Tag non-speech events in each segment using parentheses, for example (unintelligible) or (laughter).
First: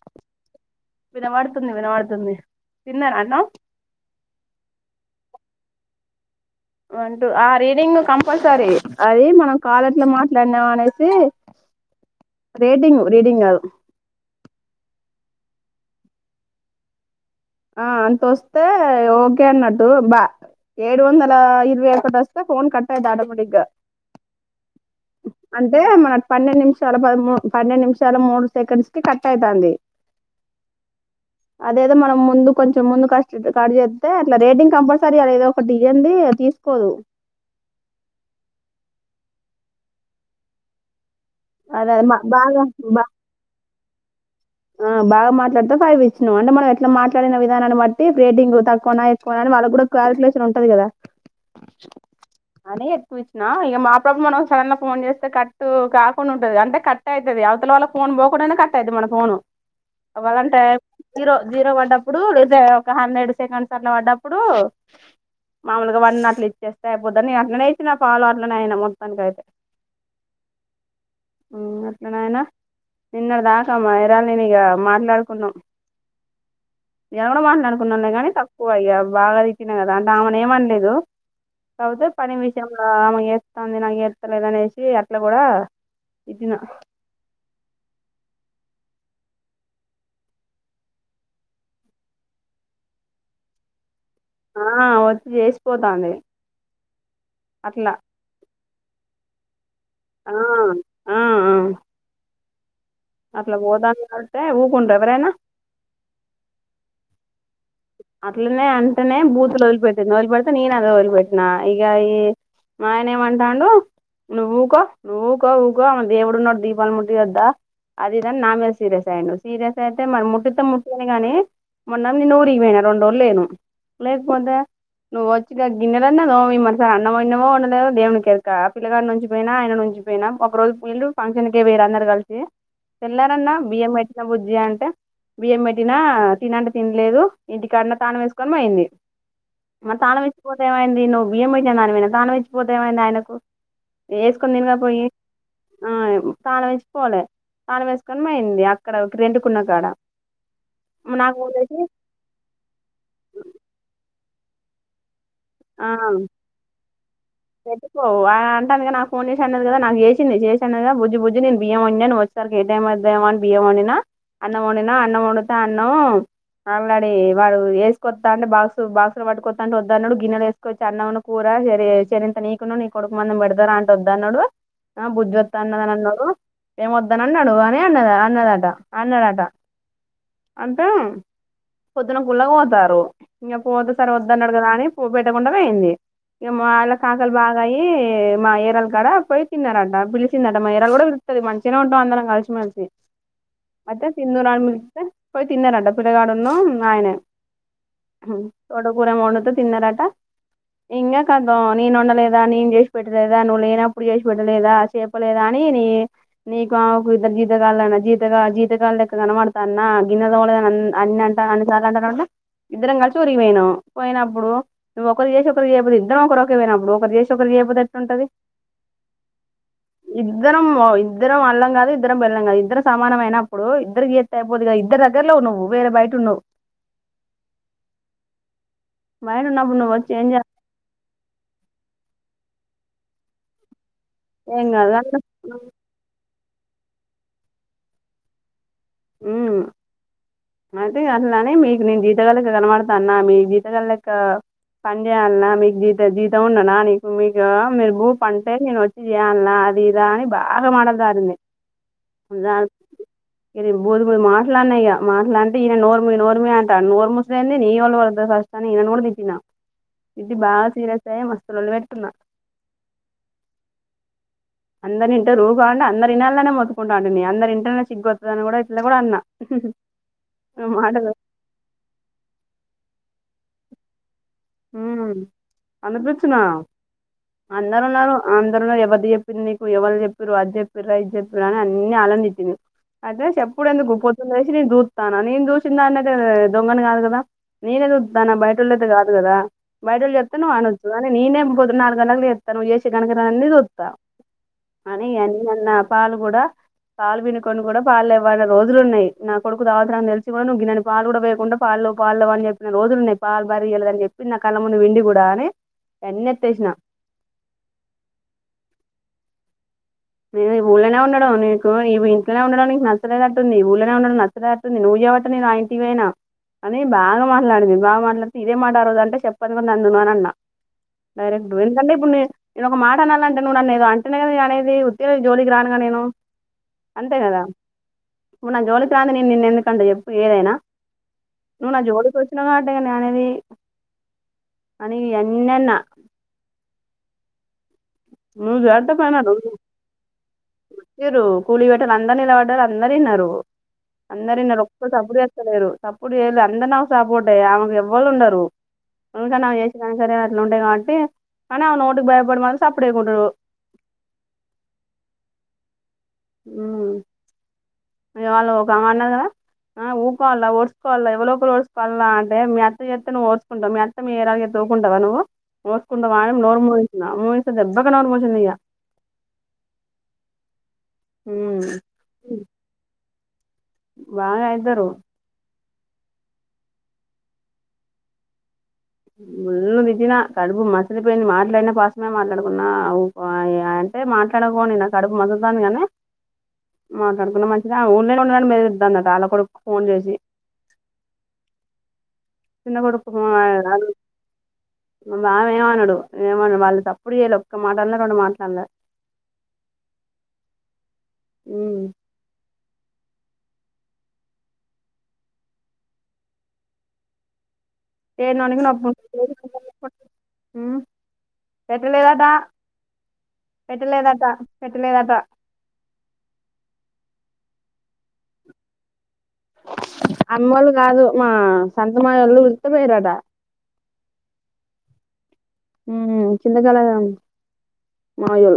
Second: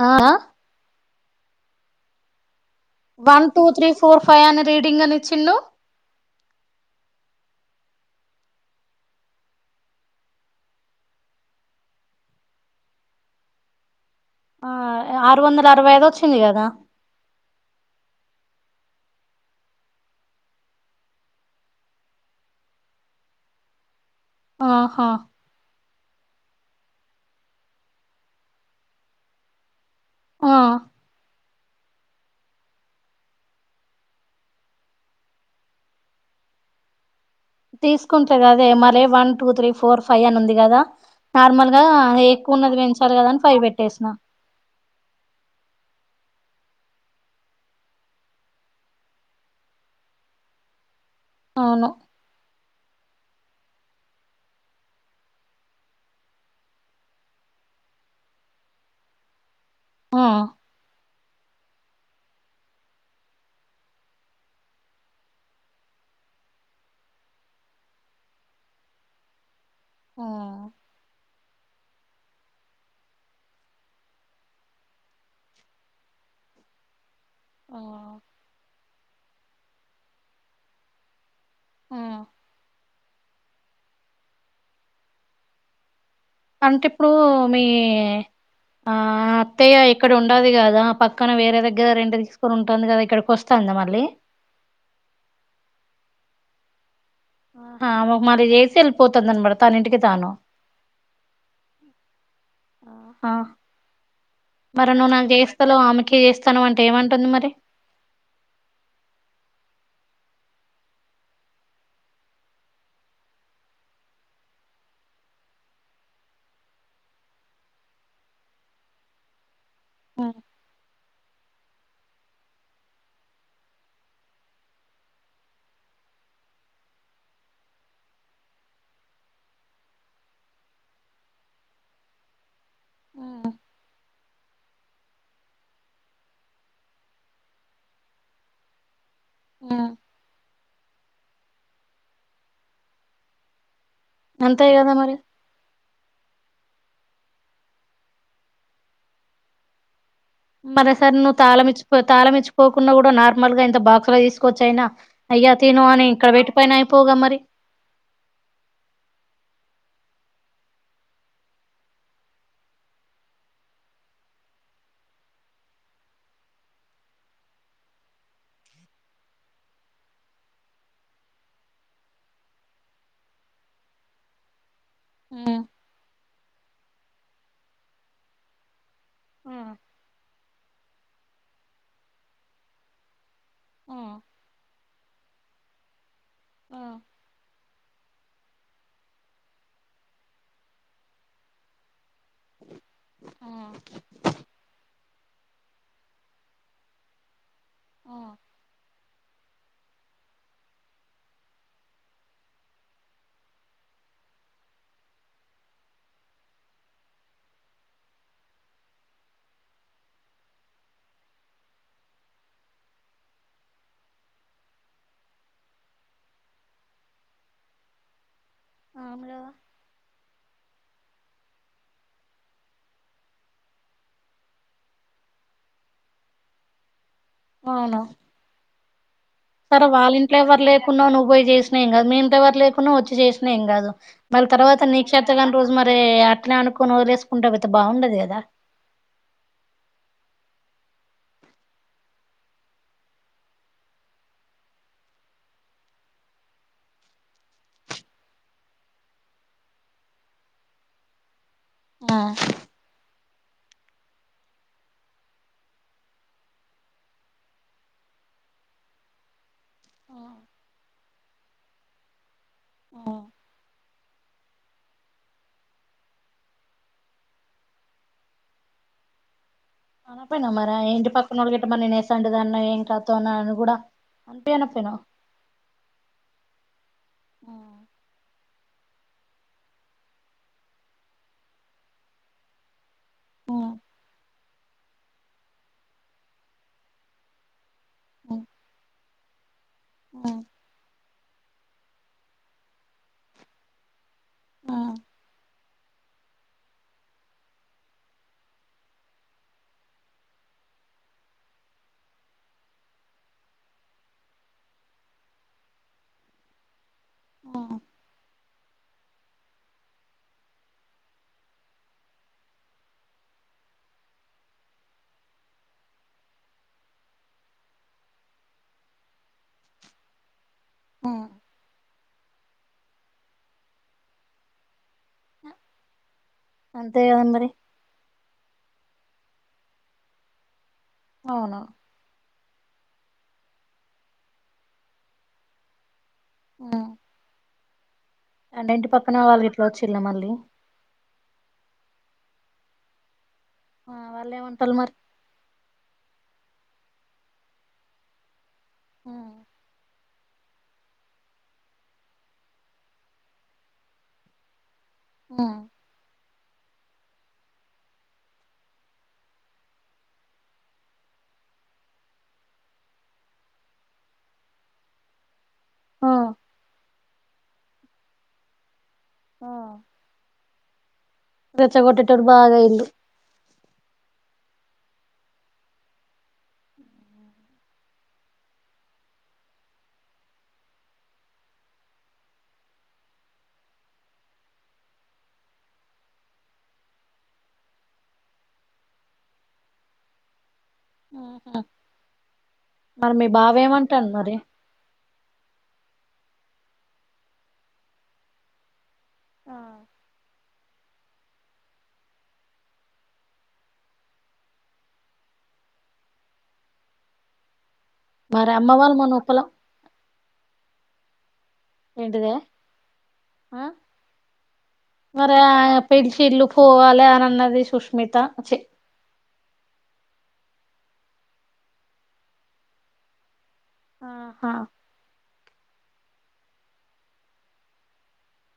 ఆ వినబడుతుంది వినబడుతుంది తిన్నారా అన్నం one two three four five అ ర రింగనిచ్చిండు అంటూ ఆ రీడింగ్ కంపల్సరీ అది మనం కాలట్లో మాట్లాడినాం అనేసి రేడింగ్ రీడింగ్ అ ఆ ఆరు వందల అరవై ఐద వచ్చింది కదా ఆ అంతొస్తే ఓకే అన్నట్టు బా ఏడు వందల ఇరవై ఒకటి వస్తే ఫోన్ కట్టా దాడమడిగ్గా ఆహా అంటే మా పన్నెండు నిమిషాల పూ పన్నెండు నిమిషాల మూడు సెకండ్స్ కి కట్ అవుతతుంది ఆ అదేదా మనం ముందు కొంచెం ముందు క చేస్తే అట్లా రేటింగ్ కంపల్సరీ అ ఏదో ఒకటి ఇజంది తీసుకోదు తీసుకుంటే కదే మర one two three four five అని ఉంది కదా నార్మల్ గా అదే బాగా ఎక్కువున్నది పెంచాలి కదా అని ఫై పెట్ టేస్నా ఆ బా మాట్లాతే ఫైవ్ ఇచ్చా అంటే మనం ఎట్లా మాట్లాడిన విధానాన్ని బట్టి రేటింగ్ తక్కువనా ఎక్కువ అ వాళ్ళకి కూడా క్వాలికకులేషన్ ఉంటది కదా అవును అని ఎక్కువ ఇచ్చినా ఇక మాపబ మనం సడన్ ఫోన్ చేస్తే కట్టు కాకుండా ఉంటది అంటే కట్ అవుతుంది అవతల వాల్ల ఫోన్ పోకుండానే కట్ట అవుది మన ఫోన్ అ ఆ వాళ్ళంటా జీరో జీరో పడ్డప్పుడు లేద ఒక హండ్రెడ్ సెకండ్స్ అట్లా పడ్డప్పుడు మామూలుగా వన్ అట్లు ఇచ్చేస్తే అయిపోదుని నేను అట్లా నేచిన ఫాలోవర్లనే అయిన మొత్తానినికి అయితే ఆ అ ఆయన నిన్నటి దాకా మా ఇదా నేను ఇక మాట్లాడుకున్నా నేను కూడా ఆ మాట్లాడుకున్నా కాని తక్కువ అయ్యా బాగా తిప్పిన కదా అంటే ఆమెను ఏమనలేదు ఆ కాకపోతే పని విషయం ఆమెకుేస్తుంది నాకు ఏస్తలేదునేసి అట్లా కూడా ఇచ్చిన అంటే ఇప్పుడు మీ ఆ అత్తయ్య ఇక్కడ ఉండదు కదా పక్కన వేరే దగ్గర రెంటు తీసుకొని ఉంటుంది కదా ఇక్కడికి వస్తాందా మళ్ళీ ఆ వచ్చి చేసిపోతాంది హా అట్లా మరి చేస్ చెల్పోతుంఉండడు ఆ ఆ ఆ ఆ ఆ అట్లా పోతాంది అంటే మరి ఊకుంటారా నువ్వు ఎవరైనా నాకు చేస్తాలో ఆమెకి చేస్తను అంటే ఏమంట ప మరి అట్లనే అంటేనే బూతులు వదిలిపెట్టింది వదిలిపెడితే నేను అవే వదిలిపెట్టినా ఇగ ఈ మా ఆయన ఏమంటాండు నువ్వు ఊకో నువ్వు ఊకో ఊకో దేవుడున్నడు దీపాలు ముట్టియ్యద్దా అది ఇది అని నా మీద సీరియస్ అయ్యిండు సీరియస్ అయితే మరి ముట్టిత్తే ముట్టియ్యని గాని మొన్న నేను ఊరికి పోయిన రెండు రోజులు లేను లేకపోతే నువ్వు వచ్చిగా గిన్నెలన్నా తోమి మరి సరే అన్నమండినవో వండలేదో దేవునికి ఎర్క ఆ పిల్లగాడ్నుంచి పోయినా ఆయన నుంచి పోయినా ఒక రోజు పీల్ళు ఫంక్షన్కే వేయిర్రు అందరు కలిసి తెళ్ళారన్న బియ్యం పెట్టిన బుజ్జి అంటే బియ్యం పెట్టినా తినంటే తినలేదు ఇంటికానే తానం వేసుకొని పోయింది మ తానంచ్చిపోతే ఏమైంది నువ్వు బియ్యం పోంది దాని మీద తానం ఇచ్చిపోతే ఏమైంది ఆయనకు అంతే వేసుకన్నింగా కదా పోయి మరి ఆ తాళం వేసుకోవాలి తాను వేసుకొని పోయింది అక్కడ ఒక రెంటుకున్న కాడ మరోసారి నాకు నువ్వు ఫోన్ చేసి తాలమిచ్చి పో తాలమిచ్చి పోకుండా కుడా నార్మల్గా ఎంత బాక్స్ పోయి తీసుకొచైనా అయ్యా తిను అని ఆ ఇక్కడ పెట్టి పోయినా అయిపోగా మరి పెట్టుకో అంటే అందుక నాకు ఫోన్ చేసి అన్నది కదా నాకు చేసింది చేసా అన్నదా బుజ్జ బుజ్జి నే బియ్యం వండి అని వచ్చస్తారు ఏ టైం వేమో అని బియ్యం వండినా అన్నం వండి అన్నం వండితే అన్నం మాలాడి వాడు వసుకొ అంటే బాక్స్ బాక్సులు పట్టుకాంటే వద్దు అన్నాడు గిన్నెలు వేసుకోవచ్చు అన్నం కూర చరింత నీకున్నా నీ కొడుకు మంది పెడతార అంటే వద్దన్నాడు బుద్ధి వద్ా అన్నదని అన్నాడు ఏమ వద్దని అన్నాడు అని అన్న అన్నదట అన్నాడట అంటే పొద్దున్న కుళ్ళ పోతారు ఇంక పూతే సర వద్ద అన్నాడు కదా అని పెట్టకుండా పోయింది ఇగ మల్ల కాకలి బాగాయి మా యేరాలు కాడ పొయ్యి తిన్నరంట పిలిచిందట మా యేరాలు కూడా పిల్తది మంచిగనే ఉంటం అందరం కలిసి మెలిసి అయితే సింధూ రా అని పోయి తిన్నారంట పిల్లగాడున్ను ఆయనే హమ్ తోడ కూర వండితే తిన్నరట ఇంగ క అద నేను వండలేదా నేను చేసి పెట్టలేదా నువ్వు లేనప్పుడు చేసి పెట్టలేదా చేపలేదా అనీ నీ నీకు ఆమెకు ఇద్దరు జీతగాల్లేమన్న జీత జీతగాళ్ళ లెక్క కనబడతన్నా గిన్నలు తోమలేదని అన్ అన్నంట అన్నిసార్లు అంటన్నవ్ అంటే ఇద్దరం కలిసి ఊరికిపోయినం పోయినప్పుడు నువ్వు ఒకరికి చేసి ఒకరికి చేయపోతే ఇద్దరం ఒకరు పోయినప్పుడు ఒకరు చేసి ఒకరు చేయపోతే ఎట్లుంటది అవును కదా. ఇద్దరం ఇద్దరం అళ్ళం కాదు ఇద్దరం బేళ్లం కాదు ఇద్దరం సమానం అయినప్పుడు ఇద్దరు గీతి అయిపోదిదా ఇద్దరు దగ్గరలో నువ్వు వేరే బయట ఉన్నవ్ అవునా బయట ఉన్నప్పుడు సరే నువ్వు వచ్చి వాళ్ళ ఏం ఇంట్లో ఎవరు లేకున్నవు నువ్వు పోయి చేసినేం కాదు మీ ఇంతవరు లేకున్నా వచ్చి చేసినా ఏం కాదు మళ్ళీ చేస్తావు ఏం తర్వాత కాదు కానీ నీక్షత కాని రోజు మరి అట్లే అనుకొని వదిలేసుకుంట వోతే బాగుండదు కదా హ్మ్ అయితే అట్లనే మీకు నేను జీతగాల్లెక్క కనబడతాన్నా మీ జీతగాలెక్క పని చేయాలన్నా మీకు జీత జీతం ఉన్ననా నీకు మీకు మీరు భూ పంటే నేను వచ్చి చేయల్నా అది ఇదా అని బాగా మాటలు జారింది ఆ ఇ పోద్ పో మాట్లాన్నయ్య (unintelligible) మాట్లా అంటే ఈయన నోర్మూయ్ నోర్మూయ్ అంటాడు నోరుముసుదేంది నీ వల్లే పడ ఫస్ట్ అని ఈయనను కూడా తిట్టిన తిట్టి బాగా సీరియస్ అయ్యి లోల్లి కూడా పెట్టు కున్న ఆ అందరి ఇంట రూ కావంే అందరిలానే మొతుకుంటా ఉంటు నీ అరి ఇంటనే చిగ్ొతుంది అని కూడా ఇట్లో కూడా అన్నా (unintelligible) అన పోయినవ్ మరి ఆ ఇంటి మాటలు పక్కనోల్ల గిట్ట మరి నేనెసొంటి దాన్నో ఏంటో తోనాను గూడా హ్మ్ అనిపిచ్చినా అందరు ఉన్నారు అ అందరులో ఎవరిదిచెప్పేంది నీకు ఎవరు చెప్పిరు అది చెప్పిరా ఇది చెప్పిరా అని అన్ని ఆనందించింది అదే చేప్పుడు ఎందుకు పొద్దున్న లేసి నేన్ స్తాన నేను చూసిన దాన్నయితే దొంగని కాదు కదా నేనే సూత్తన్న తన బయటోళ్ళయితే కాదు అదదా బైడలు చెతన్నా మన (inaudible) కాని నేనే పొద్దున్న నాలుగు గంటలకు లేత్త నువ్వు చేసే గనకార్యం అన్నీ చూస్తా అనీ అన్నీ అన్న పాలు కూడా పాలు పిండుకొని కూడా పాలు లెవ్వన్న రోజులు ఉన్నాయి నా కొడుకు తాగుతాడని తెలిసి కూడా నువ్వు గిన్నన్ని పాలు కూడా వేయకుండా పాలు లేవు పాలు లేవు అని చెప్పిన రోజులు ఉన్నాయి పాలు బర్రె ఇయ్యలేదని చెప్పింది నా కళ్ళ ముందు విండి కూడా అని అన్నెత్తేసిన ఆ నేను ఊళ్ళనే ఉండడం నీకు న ఇంట్లోనే ఉండడం నీకు నచ్చలేదట్టుంది ఈ ఊళ్ళనే ఉండడం నచ్చలేదట్టుంది నువ్వు చెప్పబట్టె నేను ఆ ఇంటికీ పొయినా అని బాగా మాట్లాడిది బాగా మాట్లాడుతే ఇదే మాట అ రోజు అంటే చెప్ప్ పదికొం అందన్నా అన్నా డైరెక్ట్ంటే ఇప్పుడు (inaudible) నేను ఒక మాట అనాలంటే నువ్వు నన్నేదో అంటేనే కదా నేననేది ఉ జోలీకి రానుగా నేను అంతే కదా ఇప్పుడు నా జోలికి రాంది నేను నిన్నెందుకంట చెప్పు ఏదైనా అవును నువ్వు నా జోలికి వచ్చినవు కా నేనేమి అని ఎన్నన్న ఆ నువ్వు అంటే ఇంటి చేస్తే పైన పక్కన వాళ్ళు గిట్లా వచ్చిళ్లా మళ్ళీ ఇచ్చారు కూలి పెట్టాలి అందరిని నిలబడ్డరు అందరు ఇన్నారు వాళ్ళు అందరిన్నరు ఏమంటారు ఒక్క మరి సప్పుడు చేస్తలేరు సప్పుడు చేయల అందరు నాకు సప్పోర్టే ఆమెకీ ఎవ్వళు ఉండారు ఉకా నాకు చేసినంసరే ఉంటయి కాబట్టి కానీ ఆమె నోటికి భయపడి మాత్రం అప్పుడే కుడు ఆ ఉమ్ మి వాళ్ళు ఒక ఆమె అన్నాది కదా అ ఊ కోవాలా ఓర్చుకోవాలా ఎవరో ఒకళ్ళు ఓర్చూకోవాలా అంటే మీ అత్త చేస్తే నువ్వు డ్చకుంటావు అత్త మీరాగతే ఊకుంటావా నువ్వు ఓచకుంటా నోర్ ముసేసిన మా దెబ్బగా నోర్మసింది ఇగ ఆ రెచ్చగోట్టెటప్పుడు బాగా అందు బాగా అయితారు ముళ్ళ దజిన కడుపు మసలిపోయింది మాట్లాడిన పాసమే మాట్లాడుకున్నా అంటే మాట్లాడుకోని నా కడుపు మసలుతుంది కానీ మాట్లాడుకున్న మంచిగా ఊళ్ళే ఉండ కాని మెదిద్దాకు వాళ్ళ కొడుకు ఫోన్ చేసి (unintelligible) ఆహ చిన్న మరి మీ బావ ఏమంటాండు మరి బామ ఏమనడు ఏమన్నాడు వాళ్ళు సప్పుడు చేయాలే ఒక్క మాటఅనలే రెండు మాట్లాలు అనలే ఆ హు మరి ఎగినినికి అమ్మ వాళ్ళు మొన్న నొప్పోస్తది ఒప్పలే హు ఏంటిదే ఆ పెట్టలేదట పెట్టలేదట మరి ఆ పిలిషిళ్ళు పోవాలి అని అన్నది ది సుష్మిత చె అమ్మోళ్ళు కాదు మా సంతమాయోళ్ళు పిళ్తే పొయిల్లాట ఆహా ఉ కిందకాలజ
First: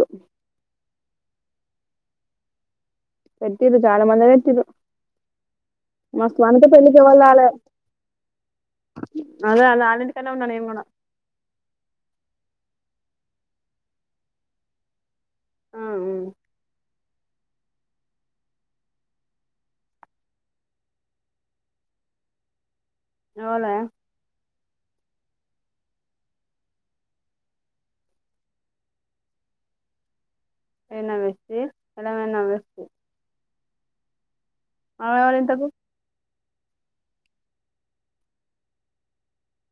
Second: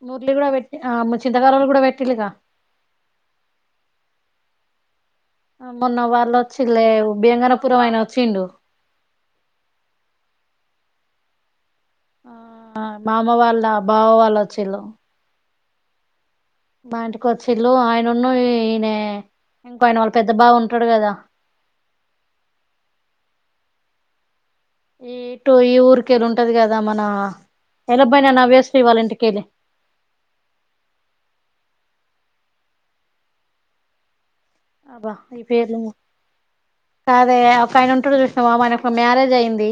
నూర్లీ కూడా పెట్టే ఆమ్ చింతకాలంలో కూడా పెట్టిళ్ళుగా పెట్టిర్రు చాలా మందే పెట్టిర్రు మొన్న వాళ్ళు మాకు అనిత వచ్చిలే పెళ్ళికి ఎవలు రాలె బియంగనపురం ఆయన వచ్చిండు అదే అదే అల్లింటికాన్నే ఉన్నా నిను కూడా ఆ మామ వాళ్ళ బావ వాళ్ళు వచ్చేళ్ళు ఆ ఆ మా ఇంటికి వచ్చిల్లు ఆయనున్ను ఈయనే ఇంకో ఆయన వాళ్ళ పెద్ద బావ ఉంటాడు కదా ఎవలే ఈ ఇటు ఈ ఊరికేళ్ళి ఉంటది కదా మన ఎలా పోయిన నవ్యశ్రీ వాళ్ళ ఇంటికెళ్ళి ఏ నవ్యశ్రీ ఎలాబోయినా నవ్యశ్రీ అబ్బా ఇంతకు ఈపేర్లు ఏ కాదే ఒక ఆయన ఉంటాడు చూసినావా ఆయనకు మ్యారేజ్ అయిద్ధి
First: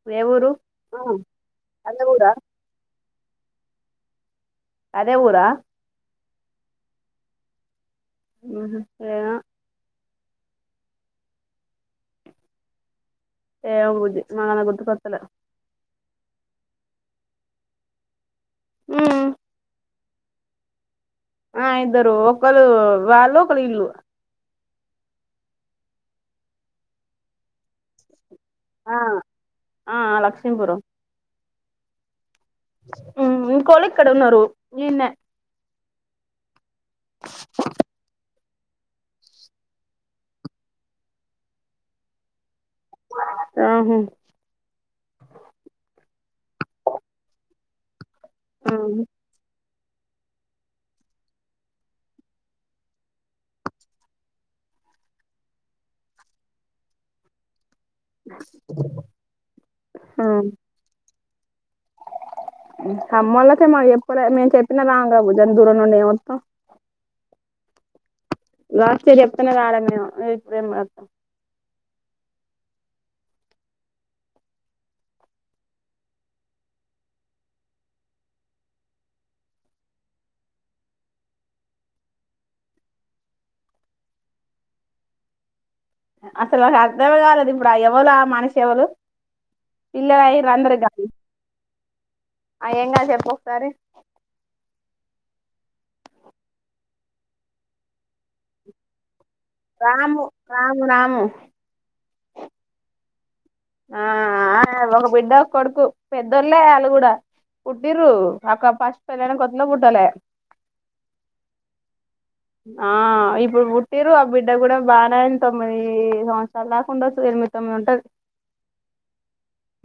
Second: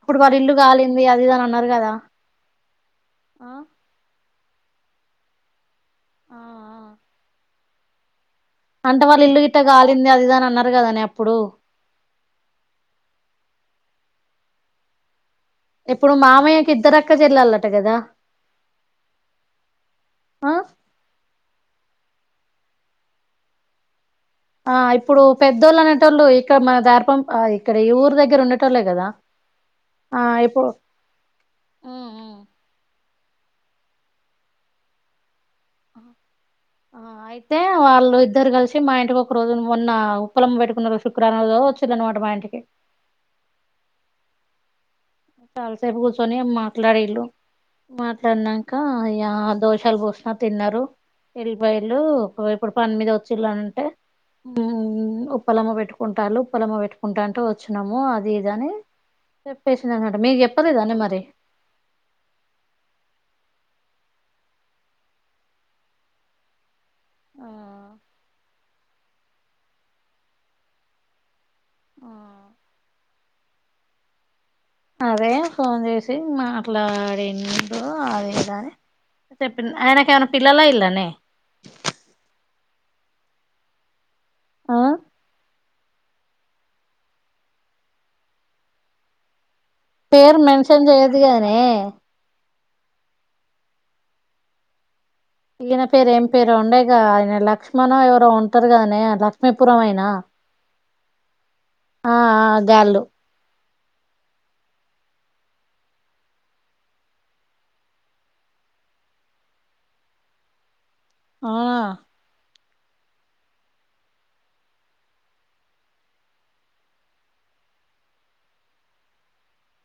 ఇప్పుడు ఏ వాళ్ళ ఊరు ఇల్లు ఆ, కాలేంది అది ఇదని అన్నారు కదా అదే ఊరా ఆ అదే ఊరా ఆ ఆ ఉహు అంటే వాళ్ళ ఏమో ఇల్లు గిట్ట కాలి ంది అదిఇదని అన్నారు కదానే అప్పుడు ఏమో బుజ్జి మన గుర్తు కొతలే ఇప్పుడు మామయ్యకి ఇద్దరక్క చెల్లాలట కదా హు ఆ ఆ ఇద్దరు ఒకలు వాళ్ళు ఒకలు ఇల్లు ఆ ఇప్పుడు పెద్దోళ్ళు అనేటోళ్ళు ఇక్కడ మన దార్పం ఇక్కడ ఈ ఊరు దగ్గర గర ఉండటోల్లే ఆ కదా ఆ ఎప్ ఉ ఊ హు ఇంకోలు ఎక్కడున్నారు ఇన్నే ఆ అయితే వాళ్ళు ఇద్దరు కలిసి వచ్చి మా ఇంటికి ఒక రోజు మొన్న ఉప్పలం పెట్టుకున్న శుక్రారం రోజు వచ్చిందనమాట మా ఇంటికి ఆహో చాలాసేపు కూర్చొని మాట్లాడిళ్ళు మాట్లాడినంక యాదో షాలు పోసిన తిన్నారు ఎల్ బయళలు ఇప్పుడు పని మీద వచ్చిళ్ళ అంటే ఉప్పలమ్మ పెట్టుకుంటారు ఉప్పలమ్మ పెట్టుకుంటా అంటే వచ్చినము అది ఇది అని చెప్పేస్ మీకు జెప్పలేదా (unintelligible) మరే అమ్మోళ్ల కే మాక్ జెప్పలే మేం చెప్పినా రాంగా (inaudible) దూరం నుండి ఏమత్తాం ఆ ఫస్ట్ జెప్తేనే రాలే మేం ఇప్పుడేం (unintelligible) ఆ అదే ఫోన్ చేసి మాట్లాడిండు అదిదని చెప్పింది ఆయనకేమైనా పిల్లలయిల్లానే ఆ అసలు మాకు అర్ధమే కాలేదు ఇప్పుడు ఆ ఎవలు మనిషి ఎవలు పిల్లలు పేరు అయ్యిర్రు మెన్షన్ చయ్యదుగదనే అ ఏంగాదు చెప్పొకసారి ఇయ్యన పేరు ఏం పేరు ఉండేగా ఆయన లక్ష్మణో ఎవరో ఉంటారుగదనే ల పే (unintelligible) పురమాయన రాము రాము రాము ఆ గాళ్ళు ఆ ఒక బిడ్డ ఒక కొడుకు పెద్దోళ్ళే వాళ్ళు కూడా పుట్టిరు అక్క ఫస్ట్ పెళ్ళైన కొత్తలో పుట్టలే ఆ ఆ ఇప్పుడు పుట్టిర్రు ఆ బిడ్డ కూడా బాగానే తొమ్మిది సంవత్సరలు దాకుండొచ్చు ఎనిమిది తొమ్మిది ఉంటుది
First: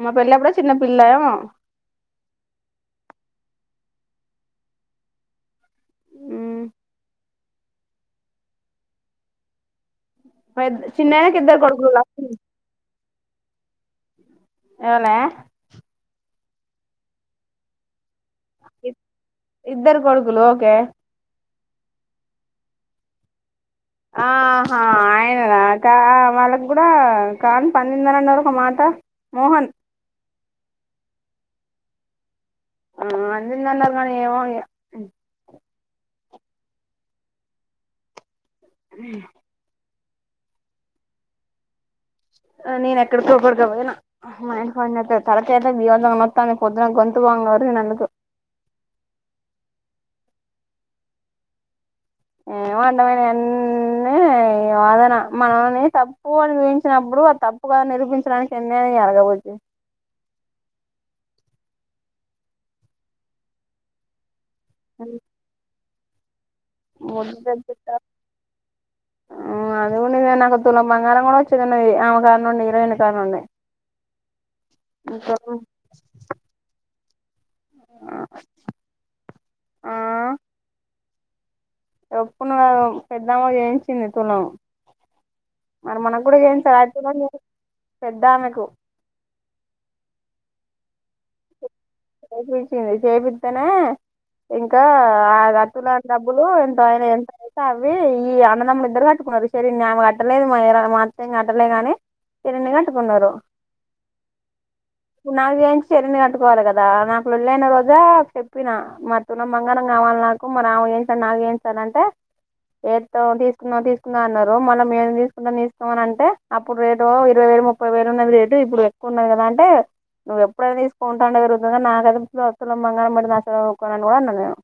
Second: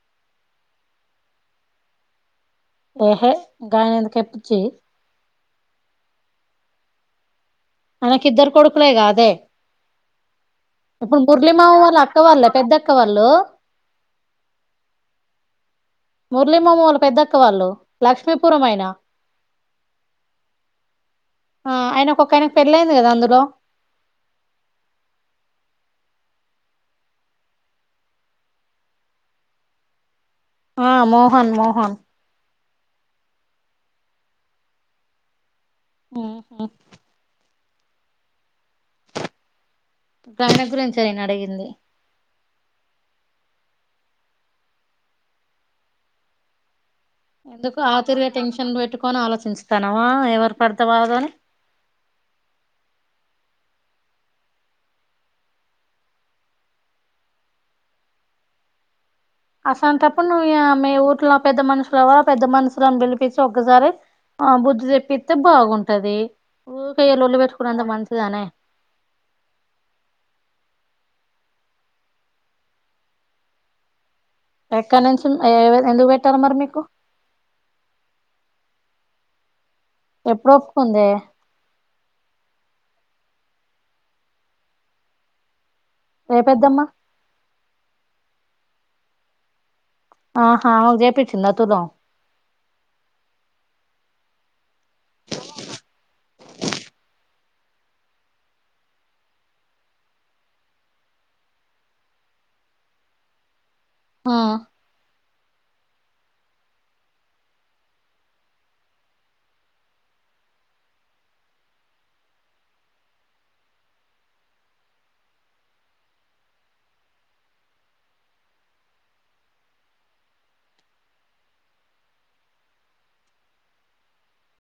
మా పెళ్ళప్పుడే చిన్న పిల్ల ఏమో ఏహే ఇంకాగాయన ఎందుకేప్పిచ్చి మ్ అయన కిద్దరు కొడుకులేగా అదే పెద్ద ఇప్పుడు చిన్నాయనకి ఇద్దరు ముురళిమామ కొడుకులు వాళ్ళ అక్కవాళ్ళ పెద్దక్కవా లో అవునా మురళి మామ వాళ్ళ పెద్దక్క వాళ్ళు లక్ష్మీపురం అయనా ఇద్దరు కొడుకులు ఓకే ఆ ఆయన ఒక్కొక్క ఆయనకి పెళ్ళయింది గదా అందులో ఆహ ఆయన కా వాళ్ళక్కూడా కానీ పందిందని అన్నారు ఒక మాట మోహన్ ఆ మోహన్ మోహన్ ఆ అందన్నరు గాని ఏమో ఇగ ఆ హ గ (unintelligible) గురించి అయినా అడిగింది నేనెక్కడికోక్కడికి పోయినా మా ఆయన ఫోన్ చేత్తాడు తలకాయంతా భీభసంగా నొస్తాంది పొద్దున గొం ఎందుకు ఆతుర్య టెన్షన్ పెట్టు కొని ఆలోచించుతన్నావా ఎవరు పడితే వాళ్ళదని ఏమడైడమైన అన్నీ వాదన మనవల్ని తప్పు అని చూయించినప్పుడు ఆ తప్పు కదని నిరూపించడానికి ఎన్ని జరగబో అసా తప్పుడు నువమెఊ ట్లా పెద్ద మనుషులవ ఆ పెద్ద మనుషుని పిలిపించి ఒక్కసారి బుధదేవవిత బాగుంట పట్టద ము అది నాకల బంగారంం కూడా వచ్చిన్నా ఆమ కారణడి ఇన కారణే ఎక్కనస ఎందు పెట్టారం మరిమకు ఎప్పుడ ఒప్పుకుంది ఎప్పును కా పెద్దామో చేయించింది తులం మరి మన కూడా ఏ ఏం పెద్దమ్మ స పెద్దామె కు ఆహా అ జయపిట్టిింద తలో చేపచింది చేపిద్దానే ఇ కా ఆ అతుల అంత డబ్బులు ఎంత ఆయన ఎంత అయితే అవి ఈ అన్నదమ్ములు ఇద్దరు కట్టుకున్నారు శరీని ఆమె కట్టలేదు మా మాత్రం కట్టలే గాని శరీ కట్టుకున్నారు ఆ నాగు చేేయి చ చెరని కట్టువాలి కదా నాకు ళ్ళ అయిన రోజా చెప్పిన మ తన్న బంగారం కావాలి నాకు మరి ఆ ఏం సార్ నాకు ఏం సార్ అంటే ఏ తీసుకుందాం తీసుకుందా అన్నారు మళ్ళ మేం తీసుకుందాం తీసుకుమ అని అంటే అప్పుడు రేటు ఇరవై వేలు ముప్పై వేలు ఉన్నది రేటు ఇప్పుడు ఎక్కువ ఉన్నది కదా అంటే నువ్వు ఎప్పుడైనా తీసుకుంటాండ ముంగా నాకదస్తుల మంగళ పట్డి నాంని కూడా అన్నా నేను